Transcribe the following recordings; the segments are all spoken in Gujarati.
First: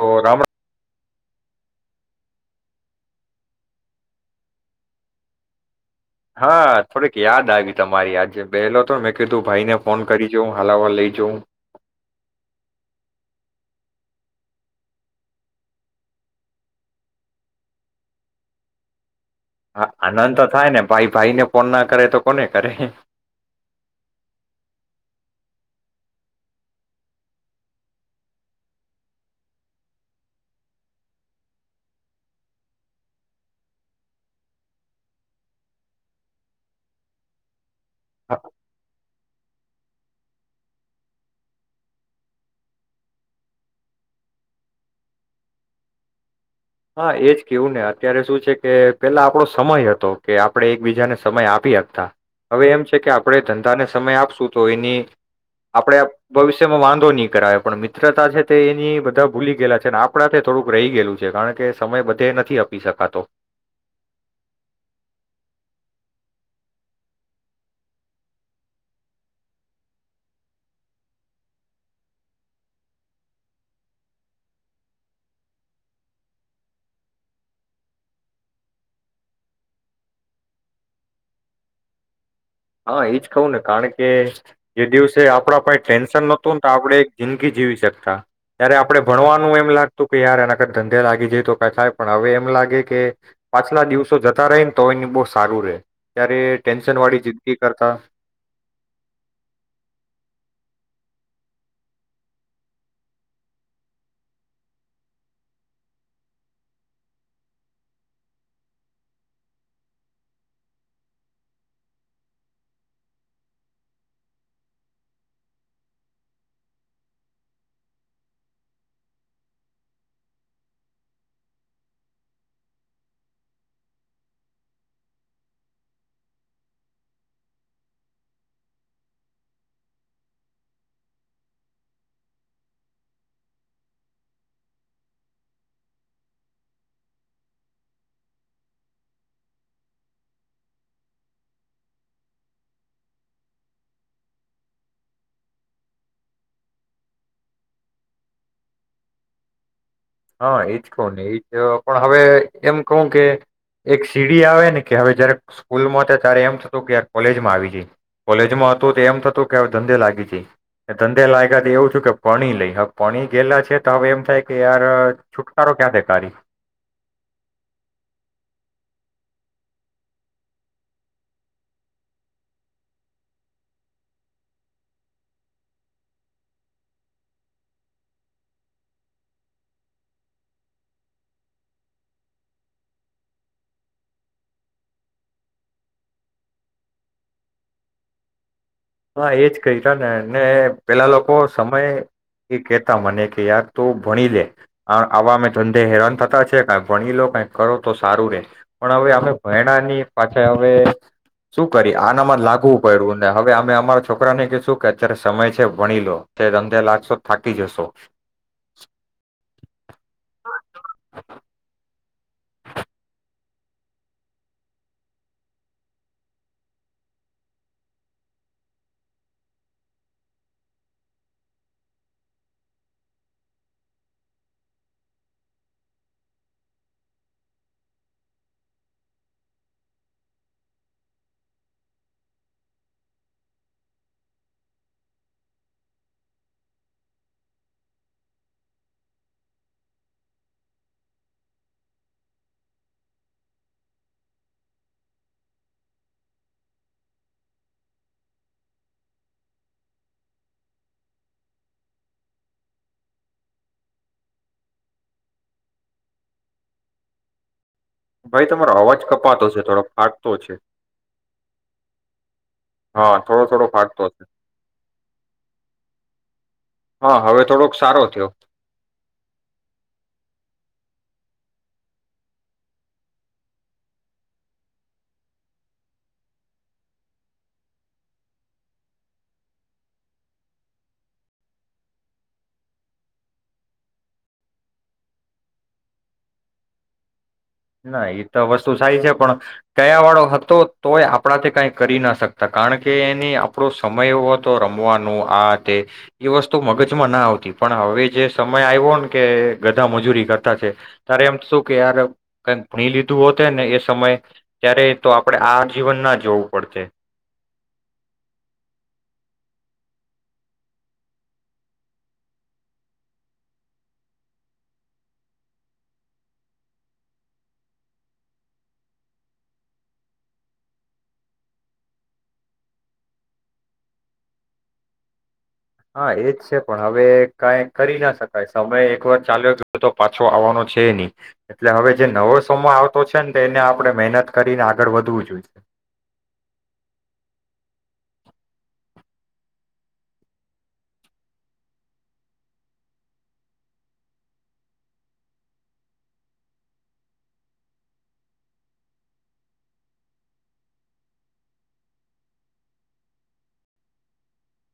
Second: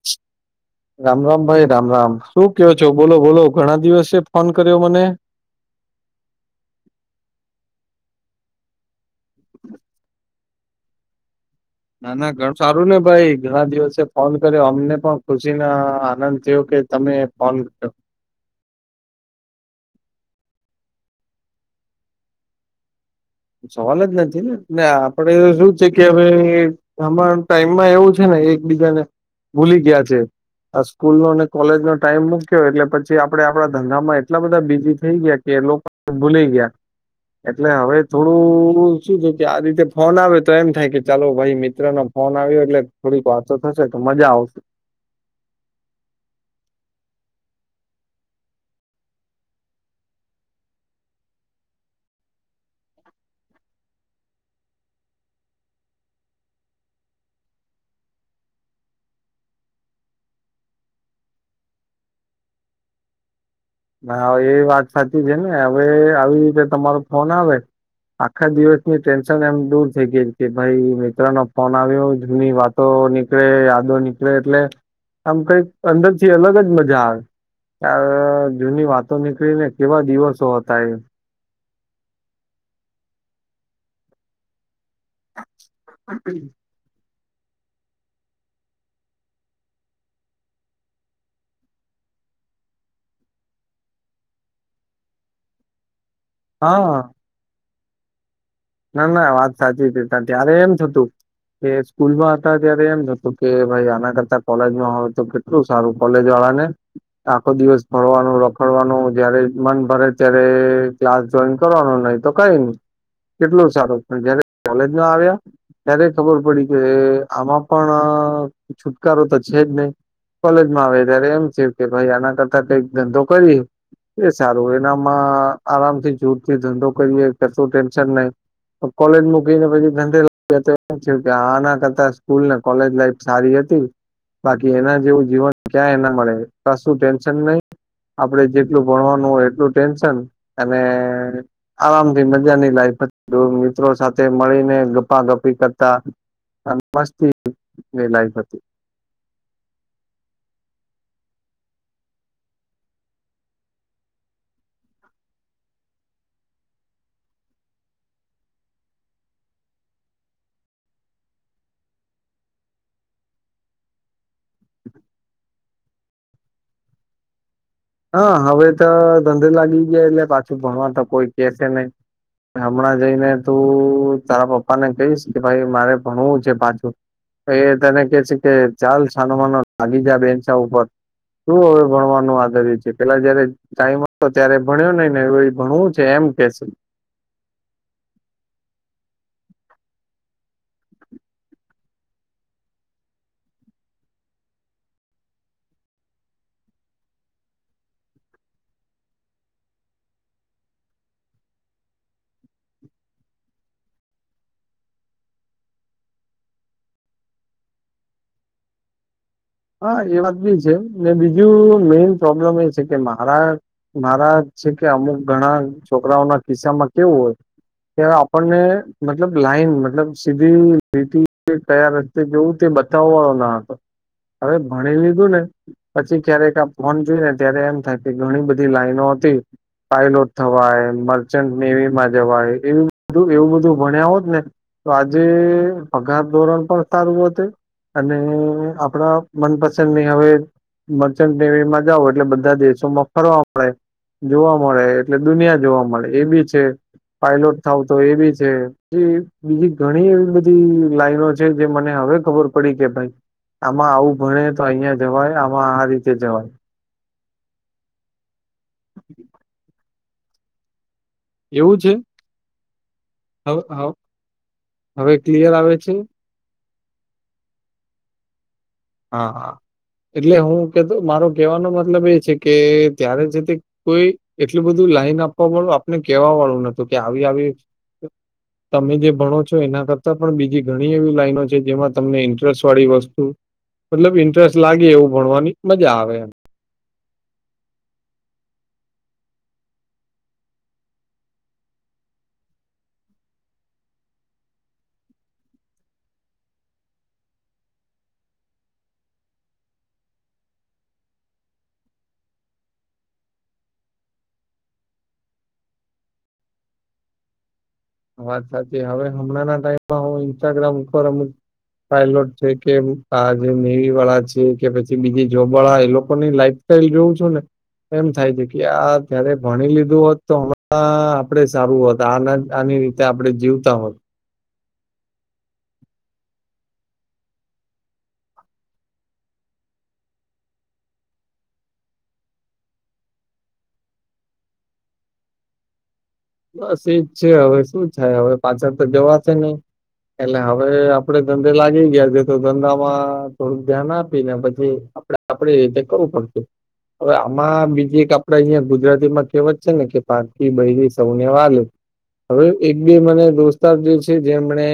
તો રામ રામ રામ ભાઈ. રામ રામ શું કવો છો બોલો બોલો ઘણા દિવસે ફોન કર્યો મને. હા થોડીક યાદ આવી તમારી આજે બેહેલો તો ને મેં કી તું ભાઈને ફોન કરી જાઉં હલાવા લઈ જાઉં. ના ના ઘણું સારું ને ભાઈ ઘણા દિવસે ફોન કર્યો અમને પણ ખુશીને આનંદ થયો કે તમે ફોન કર હા આનંદ તો થાય ને ભાઈ ભાઈને ફોન ના કરે તો કોને કરે. સવાલ જ નથી ને આપડે શું છે કે હવે હમા ટાઈમમાં એવું છે ને એકબીજાને ભૂલી ગયા છે આ સ્કૂલ નો ને કોલેજ નો ટાઈમ મૂક્યો એટલે પછી આપડે આપડા ધંધામાં એટલા બધા બીજી થઈ ગયા કે એ લોકો ભૂલી ગયા એટલે હવે તોડું શું થ કે આ રીતે ફોન આવે તો એમ થાય કે ચાલો ભાઈ મિત્ર નો ફોન આવ્યો એટલે થોડીક વાચો થશે તો મજા આવશે. હા એજ કેવું ને અત્યારે શું છે કે પેલા આપણો સમય હતો કે આપણે એકબીજાને સમય આપી આપતા હવે એમ છે કે આપણે ધંધાને સમય આપશું તો એની આપણે ભવિષ્યમાં વાંધો નહી કરાવે પણ મિત્રતા છે તે એની બધા ભૂલી ગયેલા છે અને આપણા તે થોડુંક રહી ગયેલું છે કારણ કે સમય બધે નથી આપી શકાતો. હા એ વાત સાચી છે ને હવે આવી રીતે તમારો ફોન આવે આખા દિવસની ટેન્શન એમ દૂર થઈ ગઈ કે ભાઈ મિત્ર નો ફોન આવ્યો જૂની વાતો નીકળે યાદો નીકળે એટલે આમ કઈક અંદરથી અલગ જ મજા આવે ત જૂની વાતો નીકળીને કેવા દિવસો હતા એ. હા એજ ખઉ ને કારણ કે જે દિવસે આપડા પાઈ ટેન્શન નહોતું ને તો આપડે જિંદગી જીવી શકતા ત્યારે આપડણે ભણવાનું એમ લાગતું કે યાર એના કર ધંધે લાગી જાય તો ક થાય પણ હવે એમ લાગે કે પાછલા દિવસો જતા રહી ને તો એને બહુ સારું રે ત્યારે ટેન્શન હા વાળી જી કરતા. ના ના વાત સાચી હતી ત ત્યારે એમ થતું કે સ્કૂલમાં હતા ત્યારે એમ થતું કે ભાઈ આના કરતા કોલેજમાં હોય તો કેટલું સારું કોલેજ વાળા ને આખો દિવસ ભરવાનું રખડવાનું જયારે મન ભરે ત્યારે ક્લાસ જોઈન કરવાનો નહી તો કઈ ન કેટલોું સારો પણ જયારે કોલેજમાં આવ્યા ત્યારે ખબર પડી કે આમાં પણ છુટકારો તો છે જ નહી કોલેજમાં આવે ત્યારે એમ છે કે ભાઈ આના કરતા કઈક ધંધો કરી એ સારો એનામાં આરામથી જોર થી ધંધો કરીએ કર લે મકીને પ ધ થ કે આ ના કરતા સ્કૂલને કોલેજ લાઈફ સારી હતી બાકી એના જેવું જીવન ક્યાં એના મળેશું ટેન્શન નહી આપડ જેટલું ભણવાનું હોય એટલું ટેન્શન અને આરામ થી મજા લ મિત્રો સાથે મળીને ગપા ગપી કરતા, મસ્તી લફ હતી. હા એજ કવ ને એજ પણ હવે એમ કહું કે, એક સીડી આવે ને કે હવે જયારે સ્કૂલમાં હતા ત્યારે એમ થતું કે કોલેજમાં આવી જાય, કોલેજમાં હતું તો એમ થતું કે હવે ધંધે લાગી જાય, ધંધે લાગ્યા તો એવું છું કે પણી લઈ હવે પણી ગયેલા છે તો હવે એમ થાય યાર કરો ક્યાં બેેકારારી. હા હવે તો ધંધે લાગી ગયા એટલે પાછું ભણવા તો કોઈ કે છે નહી, હમણાં જઈને તું તારા પપ્પા ને કહીશ કે ભાઈ મારે ભણવું છે પાછું, એ તને કે છે કે ચાલ છાનો માનો લાગી જાય બેન્ચા ઉપર, તું હવે ભણવાનું આદર છે. પેલા જયારે ટાઈમ હતો ત્યારે ભણ્યો નઈને એ ભણવું છે એમ કેશે. હા એજ ક ત ને ને પેલા લોકો સમય એ કેતા મને કે યાર ત ભણી લે, આવા અમે ધંધે હેરાન થતા છે ક ભણી લો કઈ કરો તો સારું રે, પણ હવે અમે ભણાની પાછા હવે શું કરી આનામાં જ લાગવું પ્યું ને હવે અમે. તમારા છોકરાને કશું કે અત્યારે સમય છે ભણી લો તે ધંધે લાગશો થાકી જશો. હા એ વાત બી છે ને બીજું મેન પ્રોબ્લેમ એ છે કે મારા મારા છે કે અમુક ઘણા છોકરાઓના કિસ્સામાં કેવું હોય, કે આપણને મતલબ લાઈન મતલબ સીધી રી કયા રસ્તે જોવું તે બતાવવા વાળો ના હતો. હવે ભણી લીધું ને, પછી ક્યારેક આ ફોન જોયને ત્યારે એમ થાય કે ઘણી બધી લાઈનો હતી, પાયલોટ થવાય મર્ચન્ટ નેવીમાં જવાય એ બ એવું બધું ભણ્યા હોત ને, તો આજે પગાર ધોરણ પણ સારું હત અને આપડા મનપસંદની હવે મર્ચન્ટ નેવીમાં જાવ એટલે બધા દેશોમાં ફરવા મળે, જોવા મળે એટલે દુનિયા જોવા મળે એ બી છે, પાયલોટ થાવ તો એ બી છે, એ બીજી ઘણી એવી બધી લાઈનો છે, જે મને હવે ખબર પડી કે ભાઈ આમાં આવું ભણે તો અહં જવાય આમાં આ રીતે જવાય. ભાઈ તમારો અવાજ કપાતો છે થોડો ફાકતો છે. એવું છે? હા થોડો હ થોડો ફાટતો છે હવે ક્લિયર આવે છે? હા હવે થોડોક સારો થયો. હાા એટલે હું કેતો મારો કેવાનો મતલબ એ છે કે ત્યારે છે તે કોઈ એટલું બધું લાઈન આપવા વાળું આપને કેવા વાળું નતું કે આવી આવી, તમે જે ભણો છો એના કરતાં પણ બીજી ઘણી એવી લાઈનો છે જેમાં તમને ઇન્ટરેસ્ટ વાળી વસ્તુ મતલબ ઇન્ટરેસ્ટ લાગે એવું ભણવાની મજા આવે એમ. ના એ તો વસ્તુ સારી છે પણ, કયા વાળો હતો તોય આપણા તે કઈ કરી ના શકતા કારણ કે એની આપણો સમય એવો હતો રમવાનું આ તે, એ વસ્તુ મગજમાં ના આવતી પણ હવે જે સમય આવ્યો ને કે ગધા મજૂરી કરતા છે, તારે એમ શું કે યાર કક ભણી લીધું હોતે ને એ સમય, ત્યારે તો આપણેે આ જીવન ના જોવું પડશે. વાત સાચી હવે હમણાં ના ટાઈમમાં હ ઇન્સ્ટાગ્રામ ઉપર અમુક પાયલોટ છે કે આ જે નેવી વાળા છે કે પછી બીજી જોબ વાળા એ લોકોની લાઈફ સાઈલ જોવું છું ને એમ થાય છે કે આ જયારે ભણી લીધું હોત તો હમણાં આપડે સારું હોત આ આ આપડણે જીવતા હોત. હા એજ છે પણ હવે કઈ કરી ના શકાય સમય એક વાર ચાલ્યો તો પાછો આવવાનો છે નહી, એટલે હવે જે નવો સમય આવતો છે ને તો એને આપણે મહેનત કરીને આગળ વધવું જોઈશે. બસ એજ છે હવે શું થાય હવે પાછળ તો જવા છે નહી, એટલે હવે આપડે ધંધે લાગી ગયા છે તો ધંધામાં થોડુંક ધ્યાન આપીને પછી આપે આપડી રીતે કરવું પડશે, હવે આમાં બીજી એક આપડે અહિયાં ગુજરાતીમાં કહેવત છે ને કે પાકી બરી સૌને વાલું, હવે એક બે મને દોસ્તાર જે છે જેમને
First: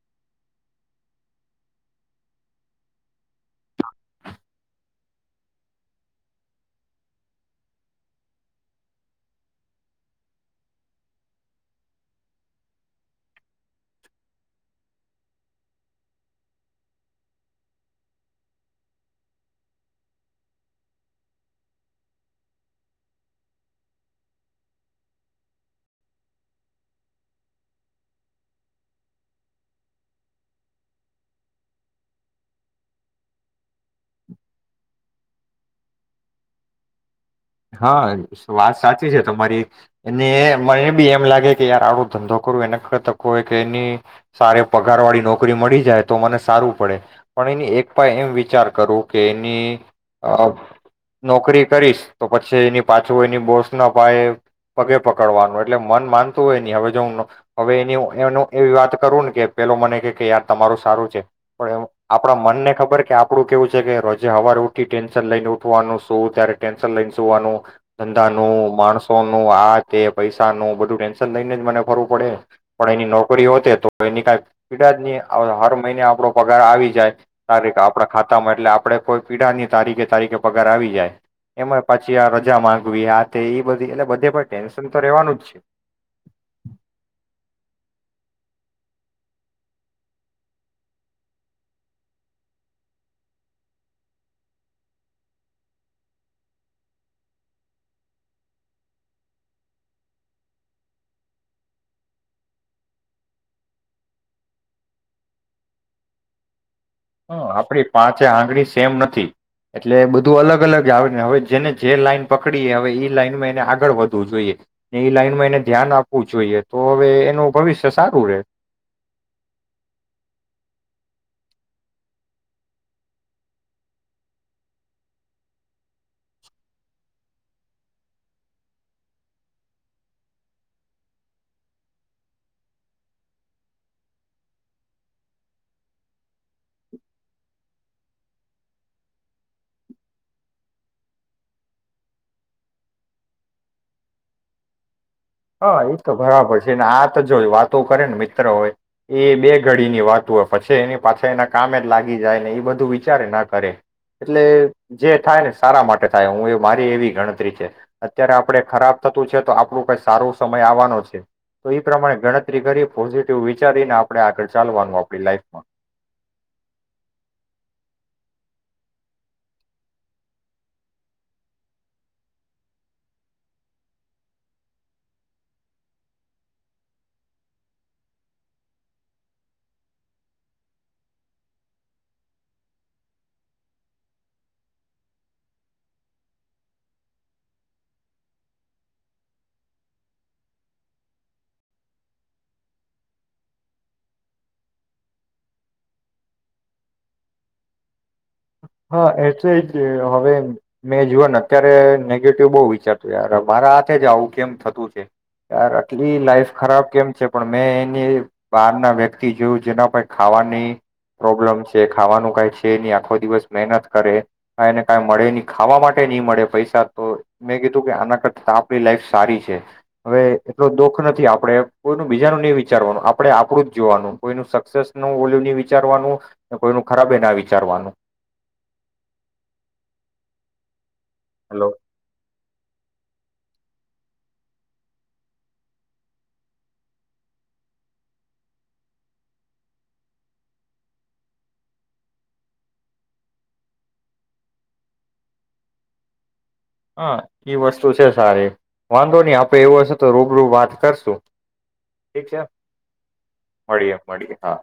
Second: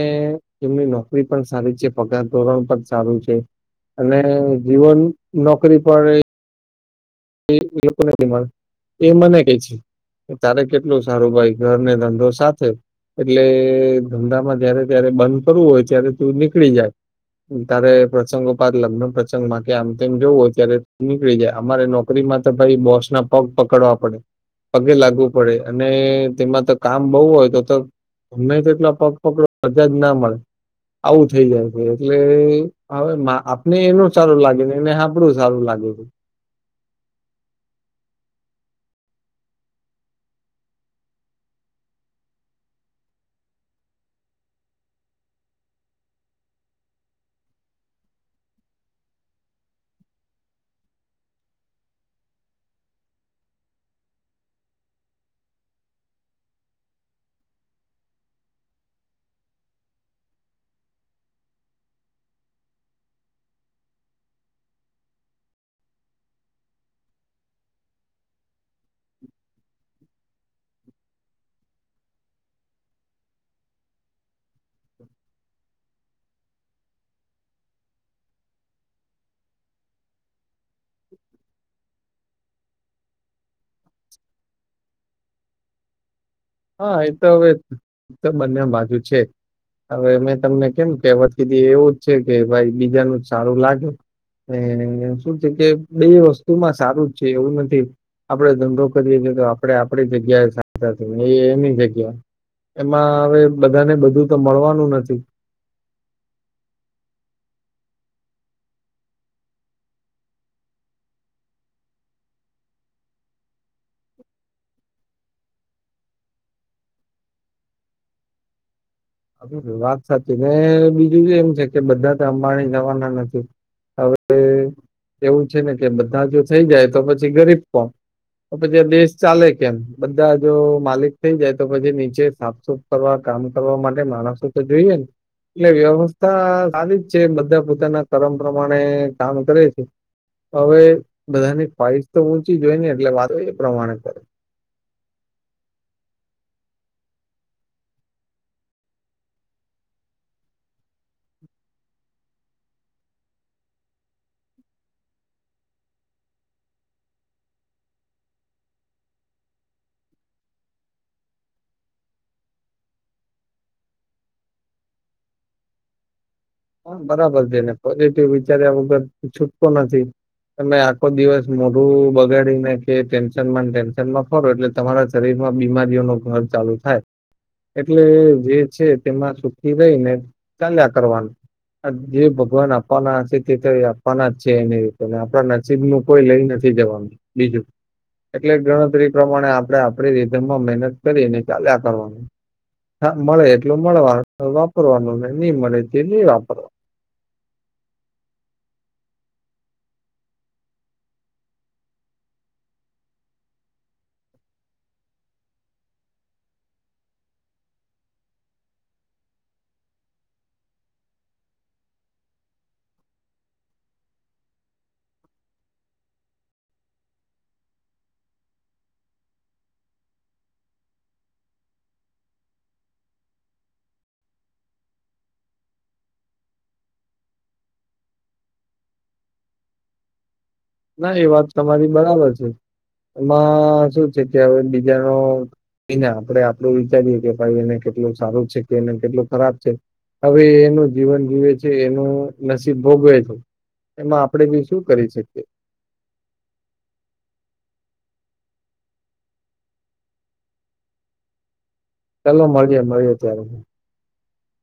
એમની નોકરી પણ સારી છે પગાર ધોરણ પણ સારું છે, અને જીવન નોકરી પણ એ મને ક છે, તારે કેટલું સારું ભાઈ ઘરને ધંધો સાથે એટલે ધંધામાં જારે ત્યારે બંધ કરવું હોય ત્યારે તું નીકળી જાય, તારે પ્રસંગો પાદ લગ્ન પ્રસંગ માં કે આમ તેમ જોવું હોય ત્યારે નીકળી જાય અમારે નોક છોકરીમાં તો ભાઈ બોસ ના પગ પકડવા પડે પગે લાગવું પડે, અને તેમાં તો કામ બહુ હોય તો તો ગમે તેટલા પગ પકડ મજા જ ના મળે આવું થઈ જાય છે, એટલે હવે આપને એનું સારું લાગે એને આપડું સારું લાગે છે. હા વાત સાચી છે તમારી, એને મને બી એમ લાગે કે યાર આડો ધંધો કરવું એને તવય કે એની સારે પગાર વાળી નોકરી મળી જાય તો મને સારું પડે, પણ એની એક પ એમ વિચાર કરું કે એની નોકરી કરીશ તો પછી એની પાછું એની બોસના ભાયે પગે પકડવાનું એટલે મન માનતું હોય નહી હવે જો હવે, એની એનું એવી વાત કરું ને કે પેલો મને કે કે યાર તમારું સારું છે, પણ આપણા મનને ખબર કે આપડું કેવું છે કે રોજે સવારે ઉઠી ટેન્શન લઈને ઉઠવાનું શું ત્યારેટે શન લઈને સુવાનું, ધંધાનું માણસોનું આ કે પૈસાનું બધું ટેન્શન લઈને જ મને ફરવું પડે, પણ એની નોકરી હોતે તો એની ક પીડા હર મહિને આપણો પગાર આવી જાય, ત આપણા ખાતામાં એટલે આપણે કોઈ પીડાની તારીખે તારીખે પગાર આવી જાય. એમાં પાછી આ રજા માંગવી આ તે એ બધી એટલે બધે પણ ટેન્શન તો રેવાનું જ છે. હા એ તો હવે તો બંને બાજુ છે હવે મેં તમને કેમ કહેવત કીધી એવું જ છે કે ભાઈ બીજાનું જ સારું લાગે અને શું છે કે બે વસ્તુમાં સારું જ છે એવું નથી આપડે ધંધો કરીએીએ તો આપડે આપણી જગ્યાએ સાા એ એની જગ્યા, એમાં હવે બધાને બધું તો મળવાનું નથી. હ આપણી પાંચે આંગળી સેમ નથી, એટલે બધું અલગ અલગ આવે હવે જેને જે લાઈન પકડીએ હવે એ લાઈનમાં એને આગળ વધવું જોઈએ, ને એ લાઈનમાં એને ધ્યાન આપવું જોઈએ તો હવે એનું ભવિષ્ય સારું રહેે. વાત સાચી ને બીજું એમ છે કે બધા તો અંબાણી જવાના નથી, હવે એવું છે ને કે બધા જો થઈ જાય તો પછી ગરીબ કોણ, તો પછી દેશ ચાલે કેમ બધા જો માલિક થઈ જાય તો પછી નીચે સાફ સુફ કરવા કામ કરવા માટે માણસો તો જોઈએ, ને એટલે વ્યવસ્થા સારી જ છે બધા પોતાના કરમ પ્રમાણે કામ કરે છે, હવે બધાની ખઈશ તો ઊંચી જ હોય ને એટલે વાતો એ પ્રમાણે કરે હા એ તો બરાબર છે ને આ તો જો વાતો કરે ને મિત્ર હોય એ બે ઘડીની વાત હોય પછી એની પાછા એના કામે જ લાગી જાય ને એ બધું વિચારે ના કરે એટલે જે થાય ને સારા માટે થાય હું એ મારી એવી ગણતરી છે અત્યારે આપણે ખરાબ થતું છે તો આપણું ક સારો સમય આવવાનો છે, તો એ પ્રમાણે ગણતરી કરી પોઝિટિવ વિચારીને આપણે આગળ ચાલવાનું આપણી લાઈફમાં. બરાબર છેને પોઝિટિવ વિચાર્યા વગર છૂટકો નથી, તમે આખો દિવસ મોઢું બગાડીને કે ટેન્શનમાં ટેન્શનમાં ફરો એટલે તમારા શરીરમાં બીમારીઓ ન ઘર ચાલુ થાય, એટલે જે છે તેમાં સુખી રહીને ચાલ્યા કરવાનું. જે ભગવાન આપવાના આથી થ આપવાના જ છે એની રીતે આપણા નસીબ નું કોઈ લઈ નથી જવાનું, બીજું એટલે ગણતરી પ્રમાણે આપણે આપડી રીધમાં મહેનત કરીને ચાલ્યા કરવાનું, મળે એટલું મળવા વાપરવાનું નહી મળે જે નહી વાપર હા એ તો જ હવે મેં જોુઓ ને અત્યારે નેગેટિવ બહુ વિચારતું યાર મારા હાથે જ આવું કેમ થતું છે, યાર આટલી લાઈફ ખરાબ કેમ છે પણ મેં એની બહાર ના વ્યક્તિ જોયું જેના ક ખાવાની પ્રોબ્લેમ છે, ખાવાનું કઈ છે એની આખો દિવસ મહેનત કરે, ક એને કા મળે ન ખાવા માટે નહી મળે પૈસા તો મેં કીધું કે આના કરતા આપણી લાઈફ સારી છે, હવે એટલો દુઃખ નથી આપણેે કોઈનું બીજાનું નહી વિચારવાનું આપણેે આપણું જ જોવાનું કોઈનું સક્સેસ નું વોલ્યુ નહી વિચારવાનું, કોઈનું ખરાબે ના વિચારવાનું. ના એ વાત હલો તમારી બરાબર છે. એમાં શું છે કે હવે બીજાનો આપણે આપડું વિચારીએ કે ભાઈ એને કેટલું સારું છે કે એને કેટલું ખરાબ છે, હવે એનું જીવન જીવે છે એનું નસીબ ભોગવે છે, એમાં આપણેે બી શું કરી શકીએ. હા એઈ વસ્તુ છે સારી, વાંધો નહી આપે એવું હશે તો રૂબરૂ વાત કરશું. ઠીક છે ચાલો મળીએ મળીએે ત્યારે. મળીએ મળીએ હા